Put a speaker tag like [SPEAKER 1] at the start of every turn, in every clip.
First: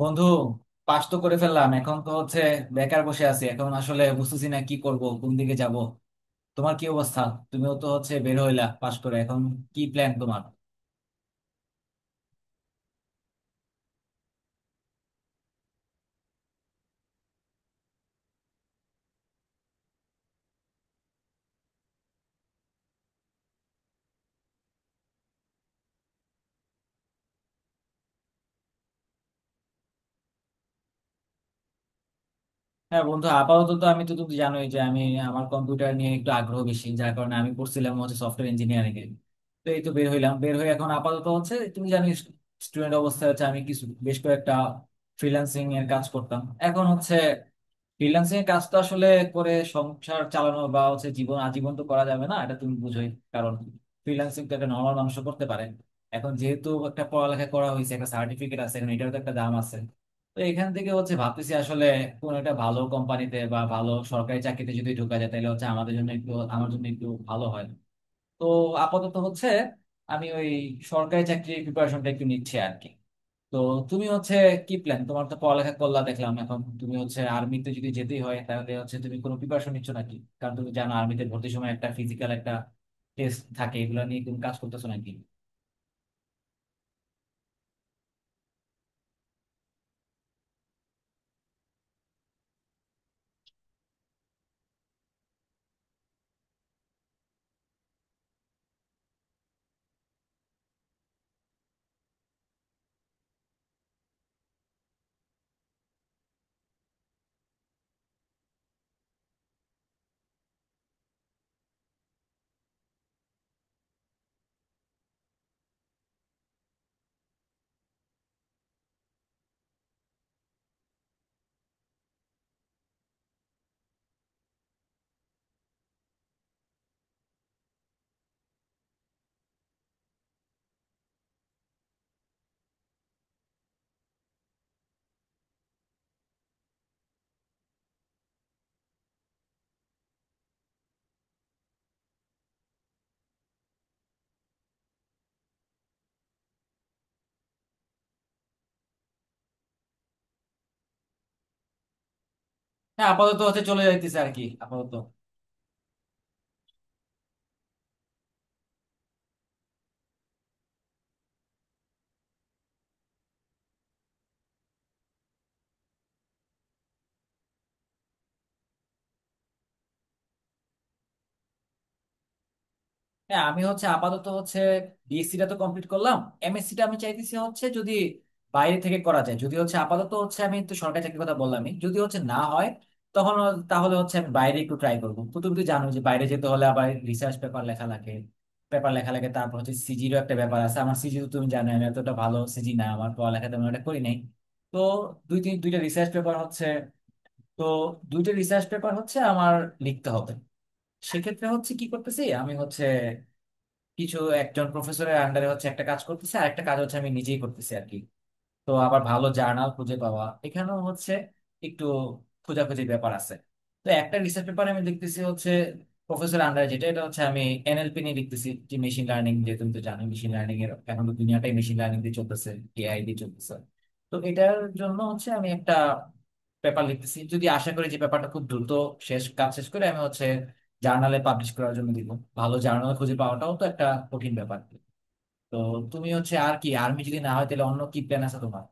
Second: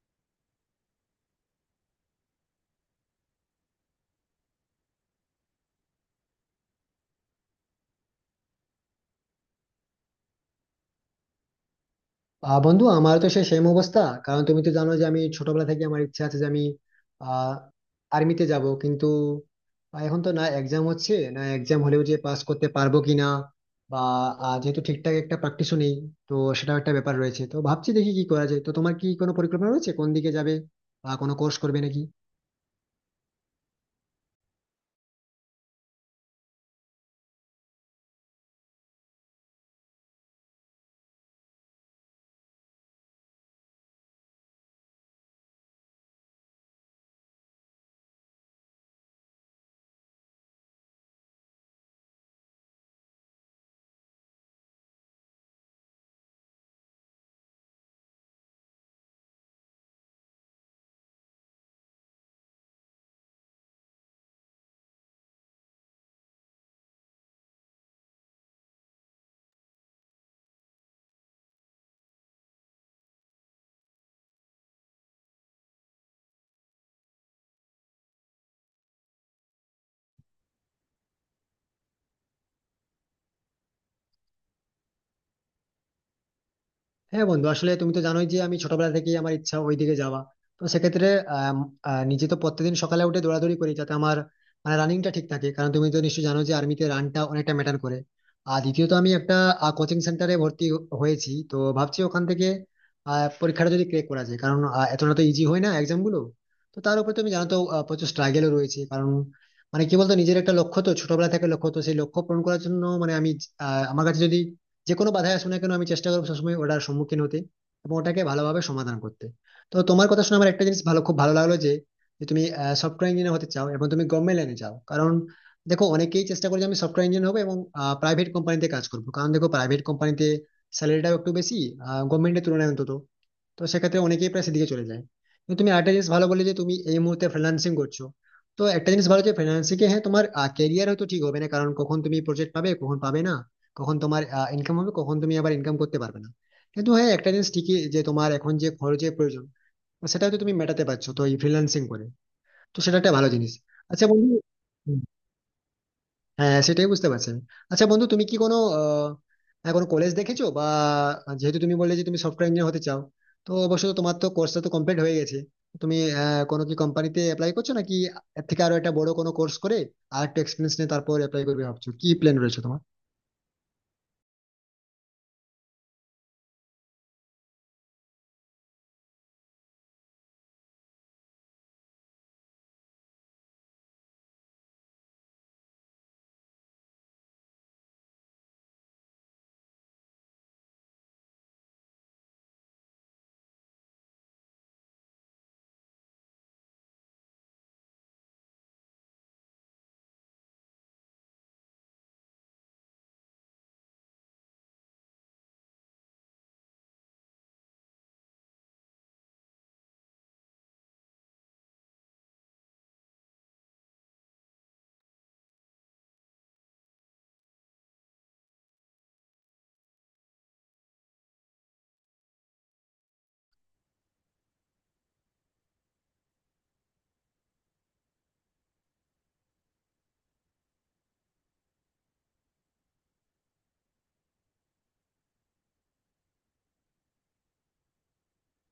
[SPEAKER 1] বন্ধু, পাস তো করে ফেললাম। এখন তো হচ্ছে বেকার বসে আছি। এখন আসলে বুঝতেছি না কি করব, কোন দিকে যাব। তোমার কি অবস্থা? তুমিও তো হচ্ছে বের হইলা পাস করে, এখন কি প্ল্যান তোমার?
[SPEAKER 2] বন্ধু, আমার তো সেই সেম অবস্থা। কারণ তুমি তো জানো যে আমি ছোটবেলা থেকে আমার ইচ্ছা আছে যে আমি আহ আর্মিতে যাব, কিন্তু এখন তো না, এক্সাম হচ্ছে না, এক্সাম হলেও যে পাস করতে পারবো কিনা, বা যেহেতু ঠিকঠাক একটা প্র্যাকটিসও নেই, তো সেটাও একটা ব্যাপার রয়েছে। তো ভাবছি দেখি কি করা যায়। তো তোমার কি কোনো পরিকল্পনা রয়েছে, কোন দিকে যাবে বা কোনো কোর্স করবে নাকি?
[SPEAKER 1] হ্যাঁ বন্ধু, আপাতত তো আমি তো তুমি জানোই যে আমি আমার কম্পিউটার নিয়ে একটু আগ্রহ বেশি, যার কারণে আমি পড়ছিলাম হচ্ছে সফটওয়্যার ইঞ্জিনিয়ারিং এ। তো এই তো বের হইলাম, বের হয়ে এখন আপাতত হচ্ছে তুমি জানো স্টুডেন্ট অবস্থায় হচ্ছে আমি কিছু বেশ কয়েকটা ফ্রিল্যান্সিং এর কাজ করতাম। এখন হচ্ছে ফ্রিল্যান্সিং এর কাজ তো আসলে করে সংসার চালানো বা হচ্ছে জীবন আজীবন তো করা যাবে না, এটা তুমি বুঝোই। কারণ ফ্রিল্যান্সিং তো একটা নর্মাল মানুষও করতে পারে। এখন যেহেতু একটা পড়ালেখা করা হয়েছে, একটা সার্টিফিকেট আছে, এখন এটারও তো একটা দাম আছে। তো এখান থেকে হচ্ছে ভাবতেছি আসলে কোন একটা ভালো কোম্পানিতে বা ভালো সরকারি চাকরিতে যদি ঢোকা যায়, তাহলে হচ্ছে আমাদের জন্য একটু, আমার জন্য একটু ভালো হয়। তো আপাতত হচ্ছে আমি ওই সরকারি চাকরির প্রিপারেশনটা একটু নিচ্ছি আর কি। তো তুমি হচ্ছে কি প্ল্যান তোমার? তো পড়ালেখা করলা দেখলাম, এখন তুমি হচ্ছে আর্মিতে যদি যেতেই হয়, তাহলে হচ্ছে তুমি কোনো প্রিপারেশন নিচ্ছ নাকি? কারণ তুমি জানো আর্মিতে ভর্তির সময় একটা ফিজিক্যাল একটা টেস্ট থাকে। এগুলো নিয়ে তুমি কাজ করতেছো নাকি?
[SPEAKER 2] হ্যাঁ বন্ধু, আসলে তুমি তো জানোই যে আমি ছোটবেলা থেকেই আমার ইচ্ছা ওইদিকে যাওয়া। তো সেক্ষেত্রে আম, নিজে তো প্রত্যেকদিন সকালে উঠে দৌড়াদৌড়ি করি যাতে আমার রানিংটা ঠিক থাকে, কারণ তুমি তো নিশ্চয়ই জানো যে আর্মিতে রানটা অনেকটা ম্যাটার করে। আর দ্বিতীয়ত আমি একটা কোচিং সেন্টারে ভর্তি হয়েছি, তো ভাবছি ওখান থেকে পরীক্ষাটা যদি ক্র্যাক করা যায়, কারণ এতটা তো ইজি হয় না এক্সাম গুলো। তো তার উপর তুমি জানো তো, প্রচুর স্ট্রাগেলও রয়েছে। কারণ মানে কি বলতো, নিজের একটা লক্ষ্য তো ছোটবেলা থেকে, লক্ষ্য তো সেই লক্ষ্য পূরণ করার জন্য মানে আমি আমার কাছে যদি যে কোনো বাধায় আসুক না কেন, আমি চেষ্টা করবো সবসময় ওটার সম্মুখীন হতে এবং ওটাকে ভালোভাবে সমাধান করতে। তো তোমার কথা শুনে আমার একটা জিনিস ভালো, খুব ভালো লাগলো যে যে তুমি সফটওয়্যার ইঞ্জিনিয়ার হতে চাও এবং তুমি গভর্নমেন্ট লাইনে চাও। কারণ দেখো, অনেকেই চেষ্টা করে যে আমি সফটওয়্যার ইঞ্জিনিয়ার হবো এবং প্রাইভেট কোম্পানিতে কাজ করবো, কারণ দেখো প্রাইভেট কোম্পানিতে স্যালারিটাও একটু বেশি গভর্নমেন্টের তুলনায় অন্তত। তো সেক্ষেত্রে অনেকেই প্রায় সেদিকে চলে যায়। কিন্তু তুমি একটা জিনিস ভালো বলে যে তুমি এই মুহূর্তে ফ্রিল্যান্সিং করছো। তো একটা জিনিস ভালো, যে ফ্রিল্যান্সিং এ হ্যাঁ, তোমার ক্যারিয়ার হয়তো ঠিক হবে না, কারণ কখন তুমি প্রজেক্ট পাবে কখন পাবে না, কখন তোমার ইনকাম হবে কখন তুমি আবার ইনকাম করতে পারবে না। কিন্তু হ্যাঁ, একটা জিনিস ঠিকই যে তোমার এখন যে খরচের প্রয়োজন সেটা হয়তো তুমি মেটাতে পারছো তো এই ফ্রিল্যান্সিং করে। তো সেটা
[SPEAKER 1] হ্যাঁ,
[SPEAKER 2] একটা ভালো
[SPEAKER 1] আপাতত
[SPEAKER 2] জিনিস।
[SPEAKER 1] হচ্ছে চলে
[SPEAKER 2] আচ্ছা
[SPEAKER 1] যাইতেছে আর
[SPEAKER 2] বন্ধু,
[SPEAKER 1] কি, আপাতত।
[SPEAKER 2] হ্যাঁ সেটাই বুঝতে পারছি আমি। আচ্ছা বন্ধু, তুমি কি কোনো কোনো কলেজ দেখেছো বা, যেহেতু তুমি বললে যে তুমি সফটওয়্যার ইঞ্জিনিয়ার হতে চাও, তো অবশ্যই তোমার তো কোর্সটা তো কমপ্লিট হয়ে গেছে, তুমি কোনো কি কোম্পানিতে অ্যাপ্লাই করছো নাকি, এর থেকে আরো একটা বড় কোনো কোর্স করে আর একটু এক্সপিরিয়েন্স নিয়ে তারপর অ্যাপ্লাই করবে ভাবছো, কি প্ল্যান রয়েছে তোমার?
[SPEAKER 1] হ্যাঁ আমি হচ্ছে আপাতত হচ্ছে বিএসসি টা তো কমপ্লিট করলাম। এমএসসি টা আমি চাইতেছি হচ্ছে যদি বাইরে থেকে করা যায়, যদি হচ্ছে আপাতত হচ্ছে আমি তো সরকারি চাকরির কথা বললামই, যদি হচ্ছে না হয় তখন তাহলে হচ্ছে আমি বাইরে একটু ট্রাই করবো। তো তুমি তো জানো যে বাইরে যেতে হলে আবার রিসার্চ পেপার লেখা লাগে, পেপার লেখা লাগে। তারপর হচ্ছে সিজিরও একটা ব্যাপার আছে। আমার সিজি তো তুমি জানো, আমি এতটা ভালো সিজি না, আমার পড়ালেখা তেমন একটা করি নাই। তো দুইটা রিসার্চ পেপার হচ্ছে, তো দুইটা রিসার্চ পেপার হচ্ছে আমার লিখতে হবে। সেক্ষেত্রে হচ্ছে কি করতেছি, আমি হচ্ছে কিছু একজন প্রফেসরের আন্ডারে হচ্ছে একটা কাজ করতেছে, আর একটা কাজ হচ্ছে আমি নিজেই করতেছি আর কি। তো আবার ভালো জার্নাল খুঁজে পাওয়া এখানেও হচ্ছে একটু খোঁজাখুঁজির ব্যাপার আছে। তো একটা রিসার্চ পেপার আমি লিখতেছি হচ্ছে প্রফেসর আন্ডার, যেটা এটা হচ্ছে আমি এনএলপি নিয়ে লিখতেছি, যে মেশিন লার্নিং, যে তুমি তো জানো মেশিন লার্নিং এর এখন তো দুনিয়াটাই মেশিন লার্নিং দিয়ে চলতেছে, এআই দিয়ে চলতেছে। তো এটার জন্য হচ্ছে আমি একটা পেপার লিখতেছি। যদি আশা করি যে পেপারটা খুব দ্রুত শেষ, কাজ শেষ করে আমি হচ্ছে জার্নালে পাবলিশ করার জন্য দিব। ভালো জার্নাল খুঁজে পাওয়াটাও তো একটা কঠিন ব্যাপার। তো তুমি হচ্ছে আর কি, আর্মি যদি না হয় তাহলে অন্য কি প্ল্যান আছে তোমার?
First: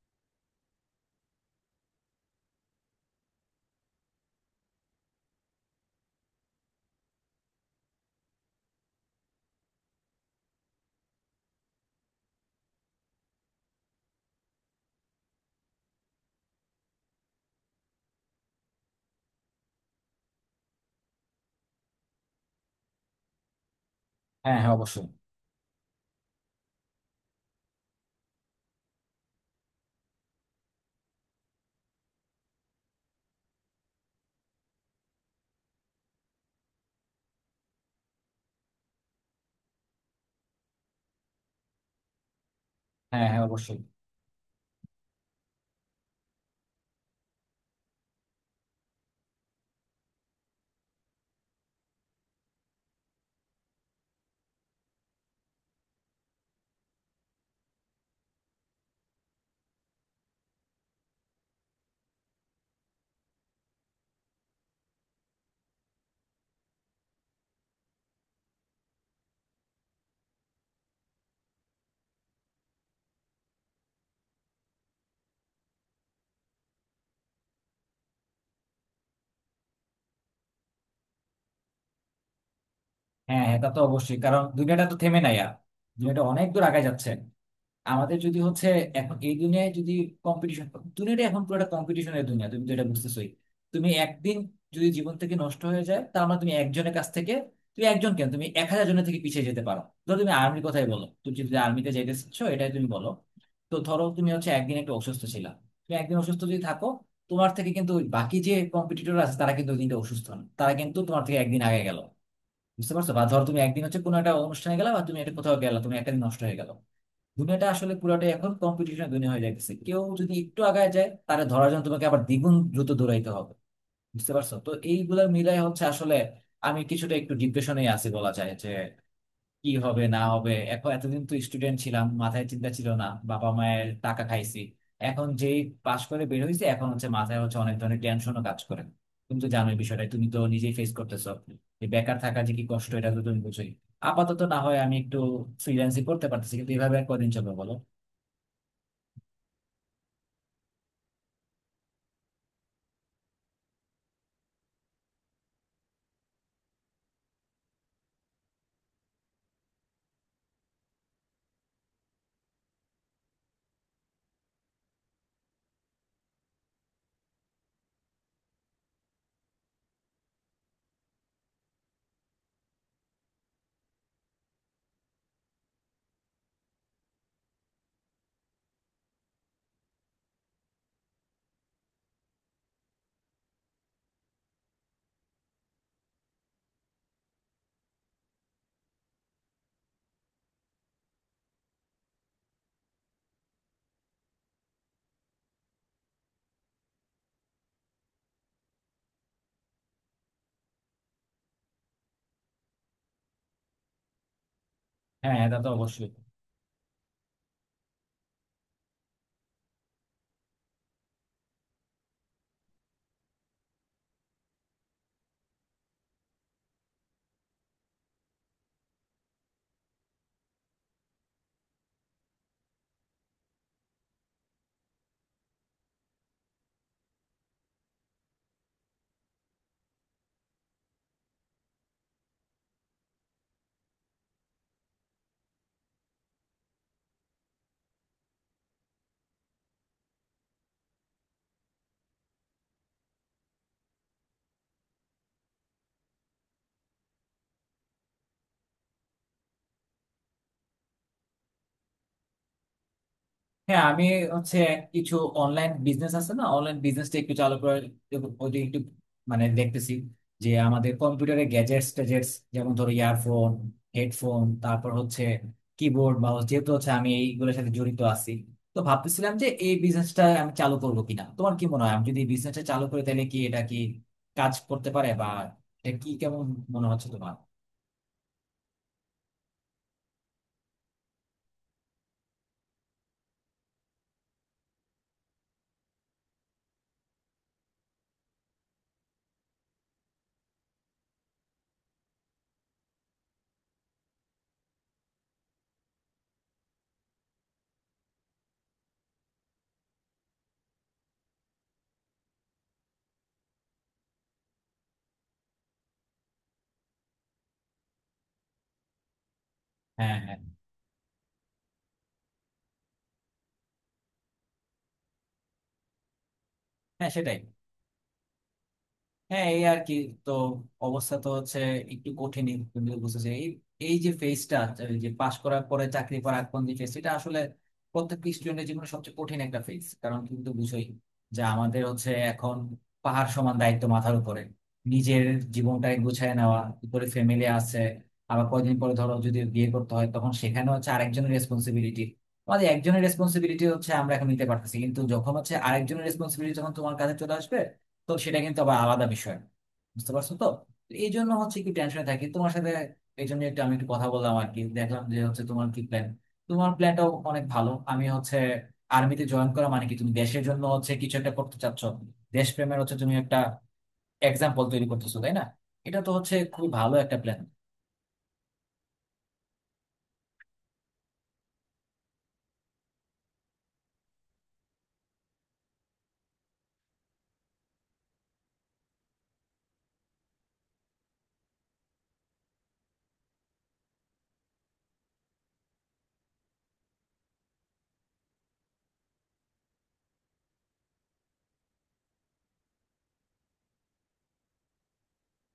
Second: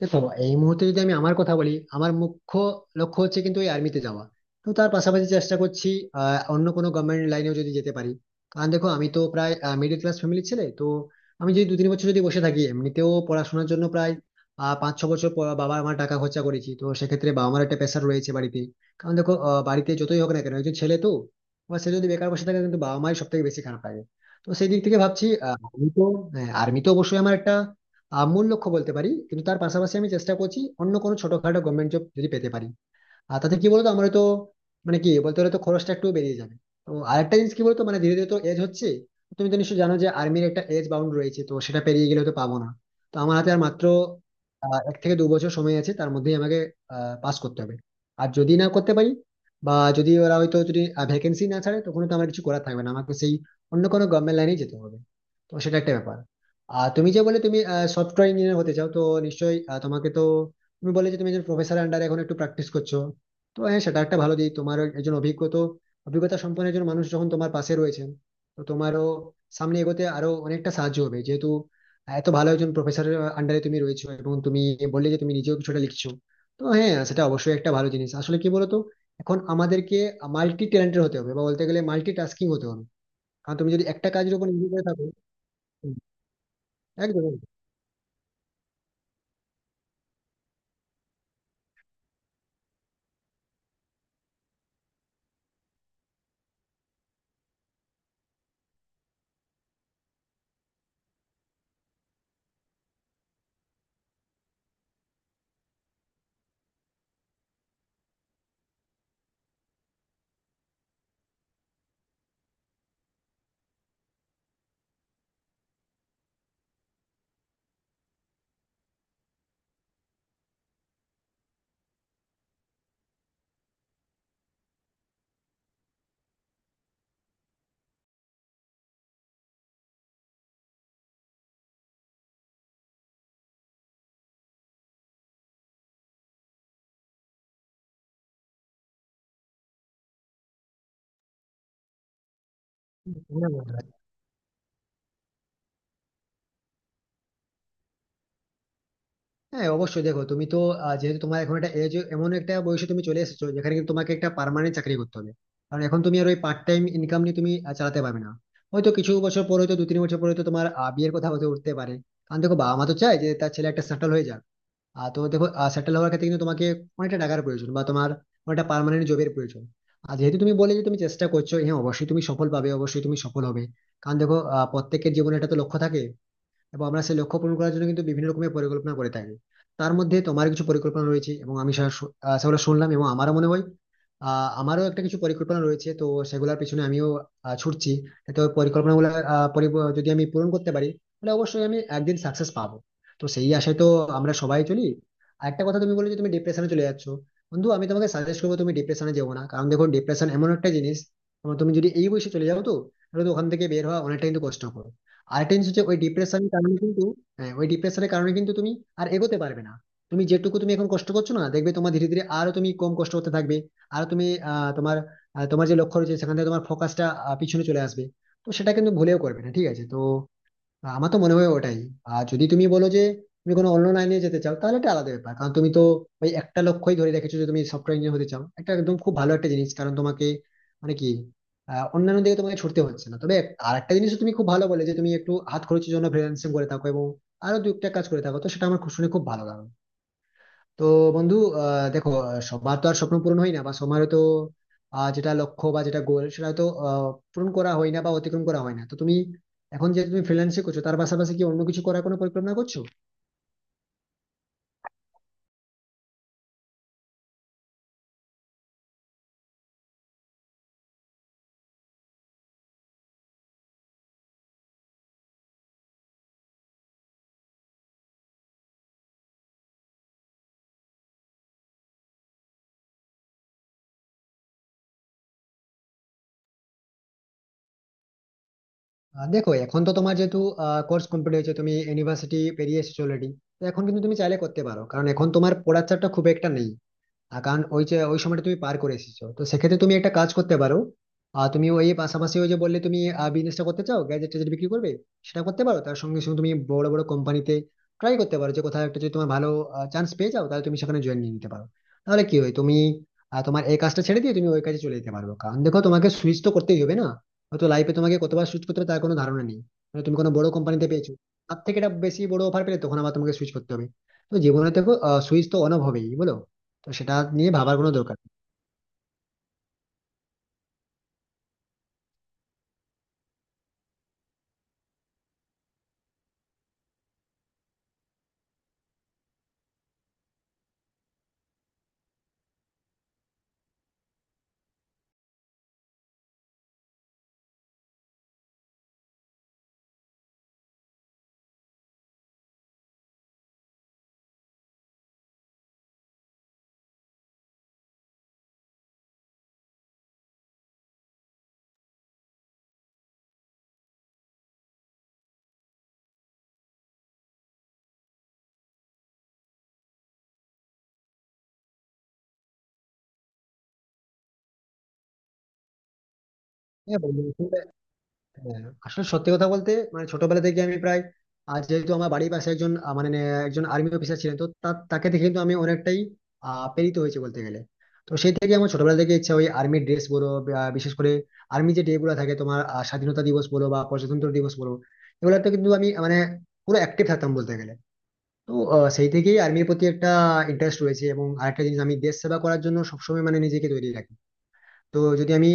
[SPEAKER 2] দেখো, এই মুহূর্তে যদি আমি আমার কথা বলি, আমার মুখ্য লক্ষ্য হচ্ছে কিন্তু এই আর্মিতে যাওয়া। তো তার পাশাপাশি চেষ্টা করছি অন্য কোনো গভর্নমেন্ট লাইনেও যদি যেতে পারি, কারণ দেখো আমি তো প্রায় মিডল ক্লাস ফ্যামিলির ছেলে। তো আমি যদি দু তিন বছর যদি বসে থাকি, এমনিতেও পড়াশোনার জন্য প্রায় পাঁচ ছ বছর পর বাবা আমার টাকা খরচা করেছি, তো সেক্ষেত্রে বাবা আমার একটা প্রেশার রয়েছে বাড়িতে। কারণ দেখো, বাড়িতে যতই হোক না কেন, একজন ছেলে তো, এবার সে যদি বেকার বসে থাকে কিন্তু বাবা মায়ের সব থেকে বেশি খারাপ লাগে। তো
[SPEAKER 1] হ্যাঁ
[SPEAKER 2] সেই
[SPEAKER 1] হ্যাঁ,
[SPEAKER 2] দিক থেকে
[SPEAKER 1] অবশ্যই।
[SPEAKER 2] ভাবছি আমি তো। হ্যাঁ, আর্মি তো অবশ্যই আমার একটা মূল লক্ষ্য বলতে পারি, কিন্তু তার পাশাপাশি আমি চেষ্টা করছি অন্য কোনো ছোটখাটো গভর্নমেন্ট জব যদি পেতে পারি। আর তাতে কি বলতো, আমরা তো মানে কি বলতে গেলে তো খরচটা একটু বেরিয়ে যাবে। তো আরেকটা জিনিস কি বলতো, মানে ধীরে ধীরে তো এজ হচ্ছে, তুমি তো নিশ্চয়ই জানো যে আর্মির একটা এজ বাউন্ড রয়েছে, তো সেটা পেরিয়ে গেলে তো পাবো না। তো
[SPEAKER 1] হ্যাঁ
[SPEAKER 2] আমার
[SPEAKER 1] হ্যাঁ,
[SPEAKER 2] হাতে আর
[SPEAKER 1] অবশ্যই।
[SPEAKER 2] মাত্র এক থেকে দু বছর সময় আছে, তার মধ্যেই আমাকে পাস করতে হবে। আর যদি না করতে পারি বা যদি ওরা হয়তো যদি ভ্যাকেন্সি না ছাড়ে, তখন তো আমার কিছু করার থাকবে না, আমাকে সেই অন্য কোনো গভর্নমেন্ট লাইনেই যেতে হবে। তো সেটা একটা ব্যাপার। আর তুমি যে বলে তুমি সফটওয়্যার ইঞ্জিনিয়ার হতে চাও, তো নিশ্চয়ই তোমাকে তো, তুমি বলে যে তুমি একজন প্রফেসর আন্ডারে এখন একটু প্র্যাকটিস করছো, তো হ্যাঁ সেটা একটা ভালো দিক তোমার। একজন অভিজ্ঞতা অভিজ্ঞতা সম্পন্ন একজন মানুষ যখন তোমার পাশে রয়েছেন, তো তোমারও সামনে এগোতে আরো অনেকটা সাহায্য হবে, যেহেতু এত ভালো একজন প্রফেসরের আন্ডারে তুমি রয়েছো এবং তুমি বললে যে তুমি নিজেও কিছুটা লিখছো। তো হ্যাঁ সেটা অবশ্যই একটা ভালো জিনিস। আসলে কি বলতো, এখন আমাদেরকে মাল্টি ট্যালেন্টেড হতে হবে, বা বলতে গেলে মাল্টি টাস্কিং হতে হবে,
[SPEAKER 1] হ্যাঁ
[SPEAKER 2] কারণ
[SPEAKER 1] হ্যাঁ, তা
[SPEAKER 2] তুমি
[SPEAKER 1] তো
[SPEAKER 2] যদি একটা
[SPEAKER 1] অবশ্যই,
[SPEAKER 2] কাজের
[SPEAKER 1] কারণ
[SPEAKER 2] উপর নির্ভর
[SPEAKER 1] দুনিয়াটা
[SPEAKER 2] করে
[SPEAKER 1] তো
[SPEAKER 2] থাকো।
[SPEAKER 1] থেমে নাই আর। দুনিয়াটা অনেক দূর আগে যাচ্ছে।
[SPEAKER 2] একদম।
[SPEAKER 1] আমাদের যদি হচ্ছে এখন এই দুনিয়ায় যদি কম্পিটিশন, দুনিয়াটা এখন পুরোটা কম্পিটিশনের দুনিয়া, তুমি তো এটা বুঝতেছোই। তুমি একদিন যদি জীবন থেকে নষ্ট হয়ে যায়, তার মানে তুমি একজনের কাছ থেকে, তুমি একজন কেন, তুমি 1000 জনের থেকে পিছিয়ে যেতে পারো। ধরো তুমি আর্মির কথাই বলো, তুমি যদি আর্মিতে যেতেছ এটাই তুমি বলো। তো ধরো তুমি হচ্ছে একদিন একটু অসুস্থ ছিলা, তুমি একদিন অসুস্থ যদি থাকো, তোমার থেকে কিন্তু ওই বাকি যে কম্পিটিটর আছে, তারা কিন্তু ওই দিনটা অসুস্থ না, তারা কিন্তু তোমার থেকে একদিন আগে গেল। বুঝতে পারছো? বা ধরো তুমি একদিন হচ্ছে কোনো একটা অনুষ্ঠানে গেলা, বা তুমি একটা কোথাও গেলা, তুমি একটা দিন নষ্ট হয়ে গেল। দুনিয়াটা আসলে পুরাটাই এখন কম্পিটিশনের দুনিয়া হয়ে যাচ্ছে। কেউ যদি একটু আগায় যায়, তাহলে ধরার জন্য তোমাকে আবার দ্বিগুণ দ্রুত দৌড়াইতে হবে। বুঝতে পারছো? তো এইগুলা মিলাই হচ্ছে আসলে আমি কিছুটা একটু ডিপ্রেশনে আছি বলা যায়, যে কি হবে না হবে। এখন এতদিন তো স্টুডেন্ট ছিলাম, মাথায় চিন্তা ছিল না, বাবা মায়ের টাকা খাইছি। এখন যেই পাশ করে বের হয়েছি, এখন হচ্ছে মাথায় হচ্ছে অনেক ধরনের টেনশনও কাজ করে। তুমি তো জানোই বিষয়টা, তুমি তো নিজেই ফেস করতেছো যে বেকার থাকা যে কি কষ্ট, এটা তো তুমি
[SPEAKER 2] একদম।
[SPEAKER 1] বুঝোই। আপাতত না হয় আমি একটু ফ্রিল্যান্সিং করতে পারতেছি, কিন্তু এভাবে আর কদিন চলবে বলো?
[SPEAKER 2] হ্যাঁ অবশ্যই। দেখো, তুমি তো যেহেতু তোমার এখন একটা এজ, এমন একটা বয়সে তুমি চলে এসেছো যেখানে কিন্তু তোমাকে একটা পার্মানেন্ট চাকরি করতে হবে, কারণ এখন তুমি আর ওই পার্ট টাইম ইনকাম নিয়ে তুমি চালাতে পারবে না। হয়তো কিছু বছর পরে, হয়তো দু তিন বছর পরে, তো তোমার বিয়ের কথা হয়তো উঠতে পারে, কারণ দেখো বাবা মা তো চায় যে তার ছেলে একটা সেটেল হয়ে যাক। আর তো দেখো, সেটেল হওয়ার ক্ষেত্রে কিন্তু তোমাকে অনেকটা টাকার প্রয়োজন, বা তোমার অনেকটা পার্মানেন্ট জবের প্রয়োজন। আর যেহেতু তুমি বলে যে তুমি চেষ্টা করছো, হ্যাঁ অবশ্যই তুমি সফল পাবে, অবশ্যই তুমি সফল হবে। কারণ দেখো, প্রত্যেকের জীবনে একটা তো লক্ষ্য থাকে এবং আমরা সেই লক্ষ্য পূরণ করার জন্য কিন্তু বিভিন্ন রকমের পরিকল্পনা করে থাকি। তার মধ্যে তোমার কিছু পরিকল্পনা রয়েছে এবং আমি সেগুলো শুনলাম। এবং আমারও মনে হয় আমারও একটা কিছু পরিকল্পনা রয়েছে, তো সেগুলোর পিছনে আমিও ছুটছি। তো পরিকল্পনা গুলো যদি আমি পূরণ করতে পারি, তাহলে অবশ্যই আমি একদিন সাকসেস পাবো। তো সেই আশায় তো আমরা সবাই চলি। আর একটা কথা, তুমি বলে যে তুমি ডিপ্রেশনে চলে যাচ্ছ, বন্ধু আমি তোমাকে সাজেস্ট করবো তুমি ডিপ্রেশনে যেও না, কারণ দেখো, ডিপ্রেশন এমন একটা জিনিস, তোমার, তুমি যদি এই বয়সে চলে যাও, তো তাহলে তো ওখান থেকে বের হওয়া অনেকটা কিন্তু কষ্টকর।
[SPEAKER 1] হ্যাঁ
[SPEAKER 2] আর
[SPEAKER 1] হ্যাঁ,
[SPEAKER 2] একটা
[SPEAKER 1] তা
[SPEAKER 2] জিনিস
[SPEAKER 1] তো
[SPEAKER 2] হচ্ছে, ওই
[SPEAKER 1] অবশ্যই।
[SPEAKER 2] ডিপ্রেশনের কারণে কিন্তু, হ্যাঁ ওই ডিপ্রেশনের কারণে কিন্তু তুমি আর এগোতে পারবে না। তুমি যেটুকু তুমি এখন কষ্ট করছো না, দেখবে তোমার ধীরে ধীরে আরো তুমি কম কষ্ট হতে থাকবে। আর তুমি আহ তোমার তোমার যে লক্ষ্য রয়েছে সেখান থেকে তোমার ফোকাসটা পিছনে চলে আসবে। তো সেটা কিন্তু ভুলেও করবে না, ঠিক আছে? তো আমার তো মনে হয় ওটাই। আর যদি তুমি বলো যে তুমি কোনো অন্য লাইনে যেতে চাও, তাহলে এটা আলাদা ব্যাপার, কারণ তুমি তো ওই একটা লক্ষ্যই ধরে রেখেছো যে তুমি সফটওয়্যার ইঞ্জিনিয়ার হতে চাও, একটা একদম খুব ভালো একটা জিনিস, কারণ তোমাকে মানে কি অন্যান্য দিকে তোমাকে ছুটতে হচ্ছে না। তবে আর একটা জিনিস তুমি খুব ভালো বলে যে তুমি একটু হাত খরচের জন্য ফ্রিল্যান্সিং করে থাকো এবং আরো দু একটা কাজ করে থাকো, তো সেটা আমার খুব শুনে খুব ভালো লাগলো। তো বন্ধু, দেখো, সবার তো আর স্বপ্ন পূরণ হয় না, বা সবার তো যেটা লক্ষ্য বা যেটা গোল, সেটা তো পূরণ করা হয় না বা অতিক্রম করা হয় না। তো তুমি এখন যে তুমি ফ্রিল্যান্সিং করছো, তার পাশাপাশি কি অন্য কিছু করার কোনো পরিকল্পনা করছো?
[SPEAKER 1] হ্যাঁ আমি হচ্ছে কিছু অনলাইন বিজনেস আছে না, অনলাইন বিজনেসটা একটু চালু করার, ওইটা একটু মানে দেখতেছি। যে আমাদের কম্পিউটারের গ্যাজেটস ট্যাজেটস, যেমন ধরো ইয়ারফোন, হেডফোন, তারপর হচ্ছে কিবোর্ড, মাউস, যেহেতু হচ্ছে আমি এইগুলোর সাথে জড়িত আছি, তো ভাবতেছিলাম যে এই বিজনেসটা আমি চালু করবো কিনা। তোমার কি মনে হয়, আমি যদি এই বিজনেসটা চালু করে তাহলে কি এটা কি কাজ করতে পারে, বা এটা কি কেমন মনে হচ্ছে তোমার?
[SPEAKER 2] দেখো, এখন তো তোমার যেহেতু কোর্স কমপ্লিট হয়েছে, তুমি ইউনিভার্সিটি পেরিয়ে এসেছো অলরেডি, তো এখন কিন্তু তুমি চাইলে করতে পারো, কারণ এখন তোমার পড়ার চাপটা খুব একটা নেই, কারণ ওই যে ওই সময়টা তুমি পার করে এসেছো। তো সেক্ষেত্রে তুমি একটা কাজ করতে পারো। আর তুমি ওই পাশাপাশি ওই যে বললে তুমি বিজনেসটা করতে চাও, গ্যাজেট ট্যাজেট বিক্রি করবে, সেটা করতে পারো। তার সঙ্গে সঙ্গে তুমি বড় বড় কোম্পানিতে ট্রাই করতে পারো, যে কোথাও একটা যদি তোমার ভালো চান্স পেয়ে যাও, তাহলে তুমি সেখানে জয়েন নিয়ে নিতে পারো। তাহলে কি হয়, তুমি তোমার এই কাজটা ছেড়ে দিয়ে তুমি ওই কাজে চলে যেতে পারবে। কারণ দেখো, তোমাকে সুইচ তো করতেই হবে না, হয়তো লাইফে তোমাকে কতবার সুইচ করতে হবে তার কোনো ধারণা নেই। মানে তুমি
[SPEAKER 1] হ্যাঁ
[SPEAKER 2] কোনো
[SPEAKER 1] হ্যাঁ।
[SPEAKER 2] বড় কোম্পানিতে পেয়েছো, তার থেকে এটা বেশি বড় অফার পেলে, তখন আবার তোমাকে সুইচ করতে হবে। তো জীবনে দেখো, সুইচ তো অন হবেই, বলো? তো
[SPEAKER 1] হ্যাঁ,
[SPEAKER 2] সেটা
[SPEAKER 1] সেটাই।
[SPEAKER 2] নিয়ে ভাবার কোনো দরকার নেই।
[SPEAKER 1] হ্যাঁ এই আর কি। তো অবস্থা তো হচ্ছে একটু কঠিনই, তুমি তো বুঝতেছো এই, এই যে ফেজটা, যে পাশ করার পরে চাকরি পাওয়ার আগ পর্যন্ত ফেজ, এটা আসলে প্রত্যেক স্টুডেন্টের জীবনে সবচেয়ে কঠিন একটা ফেজ। কারণ তুমি তো বুঝোই যে আমাদের হচ্ছে এখন পাহাড় সমান দায়িত্ব মাথার উপরে। নিজের জীবনটাকে গুছায় নেওয়া, উপরে ফ্যামিলি আছে, আবার কয়দিন পরে ধরো যদি বিয়ে করতে হয়, তখন সেখানে হচ্ছে আরেকজনের রেসপন্সিবিলিটি। আমাদের একজনের রেসপন্সিবিলিটি হচ্ছে আমরা এখন নিতে পারতেছি, কিন্তু যখন হচ্ছে আরেকজনের রেসপন্সিবিলিটি যখন তোমার কাছে চলে আসবে, তো সেটা কিন্তু আবার আলাদা বিষয়। বুঝতে পারছো তো? এই জন্য হচ্ছে কি টেনশনে থাকি। তোমার সাথে এই জন্য একটু আমি একটু কথা বললাম আর কি, দেখলাম যে হচ্ছে তোমার কি প্ল্যান। তোমার প্ল্যানটাও অনেক ভালো। আমি হচ্ছে আর্মিতে জয়েন করা মানে কি, তুমি দেশের জন্য হচ্ছে কিছু একটা করতে চাচ্ছ, দেশপ্রেমের হচ্ছে তুমি একটা এক্সাম্পল তৈরি করতেছো, তাই না? এটা তো হচ্ছে খুবই ভালো
[SPEAKER 2] হ্যাঁ,
[SPEAKER 1] একটা
[SPEAKER 2] বন্ধু,
[SPEAKER 1] প্ল্যান।
[SPEAKER 2] আসলে হ্যাঁ, আসলে সত্যি কথা বলতে মানে ছোটবেলা থেকে আমি প্রায়, আর যেহেতু আমার বাড়ির পাশে একজন আহ, মানে আহ, একজন আর্মি অফিসার ছিলেন, তো তাকে দেখে কিন্তু আমি অনেকটাই প্রেরিত হয়েছে বলতে গেলে। তো সেই থেকে আমার ছোটবেলা থেকে ইচ্ছা, ওই আর্মির ড্রেস বলো বা বিশেষ করে আর্মি যে ডে গুলো থাকে তোমার, স্বাধীনতা দিবস বলো বা প্রজাতন্ত্র দিবস বলো, এগুলোতে কিন্তু আমি মানে পুরো অ্যাক্টিভ থাকতাম বলতে গেলে। তো সেই থেকেই আর্মির প্রতি একটা ইন্টারেস্ট রয়েছে, এবং আরেকটা জিনিস, আমি দেশ সেবা করার জন্য সবসময় মানে নিজেকে তৈরি রাখি। তো যদি আমি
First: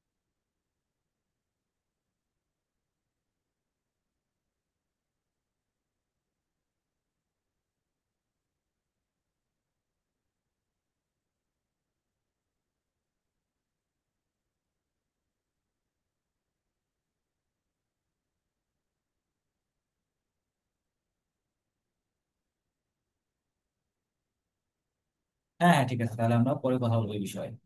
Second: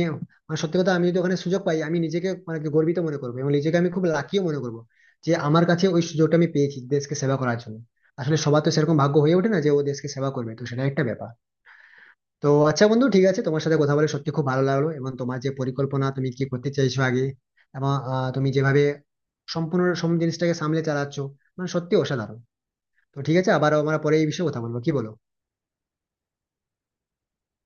[SPEAKER 2] মানে সত্যি কথা, আমি যদি ওখানে সুযোগ পাই, আমি নিজেকে মানে কি গর্বিত মনে করবো, এবং নিজেকে আমি খুব লাকিও মনে করবো যে আমার কাছে ওই সুযোগটা আমি পেয়েছি দেশকে সেবা করার জন্য। আসলে সবার তো সেরকম ভাগ্য হয়ে ওঠে না যে ও দেশকে সেবা করবে, তো সেটা একটা ব্যাপার। তো আচ্ছা বন্ধু, ঠিক আছে, তোমার সাথে কথা বলে সত্যি খুব ভালো লাগলো, এবং তোমার যে পরিকল্পনা তুমি কি করতে চাইছো আগে, এবং তুমি যেভাবে সম্পূর্ণ সব জিনিসটাকে সামলে চালাচ্ছো, মানে সত্যি অসাধারণ। তো ঠিক আছে, আবার আমরা পরে এই বিষয়ে কথা বলবো, কি বলো?
[SPEAKER 1] হ্যাঁ হ্যাঁ, ঠিক আছে, তাহলে আমরা পরে কথা বলবো এই বিষয়ে।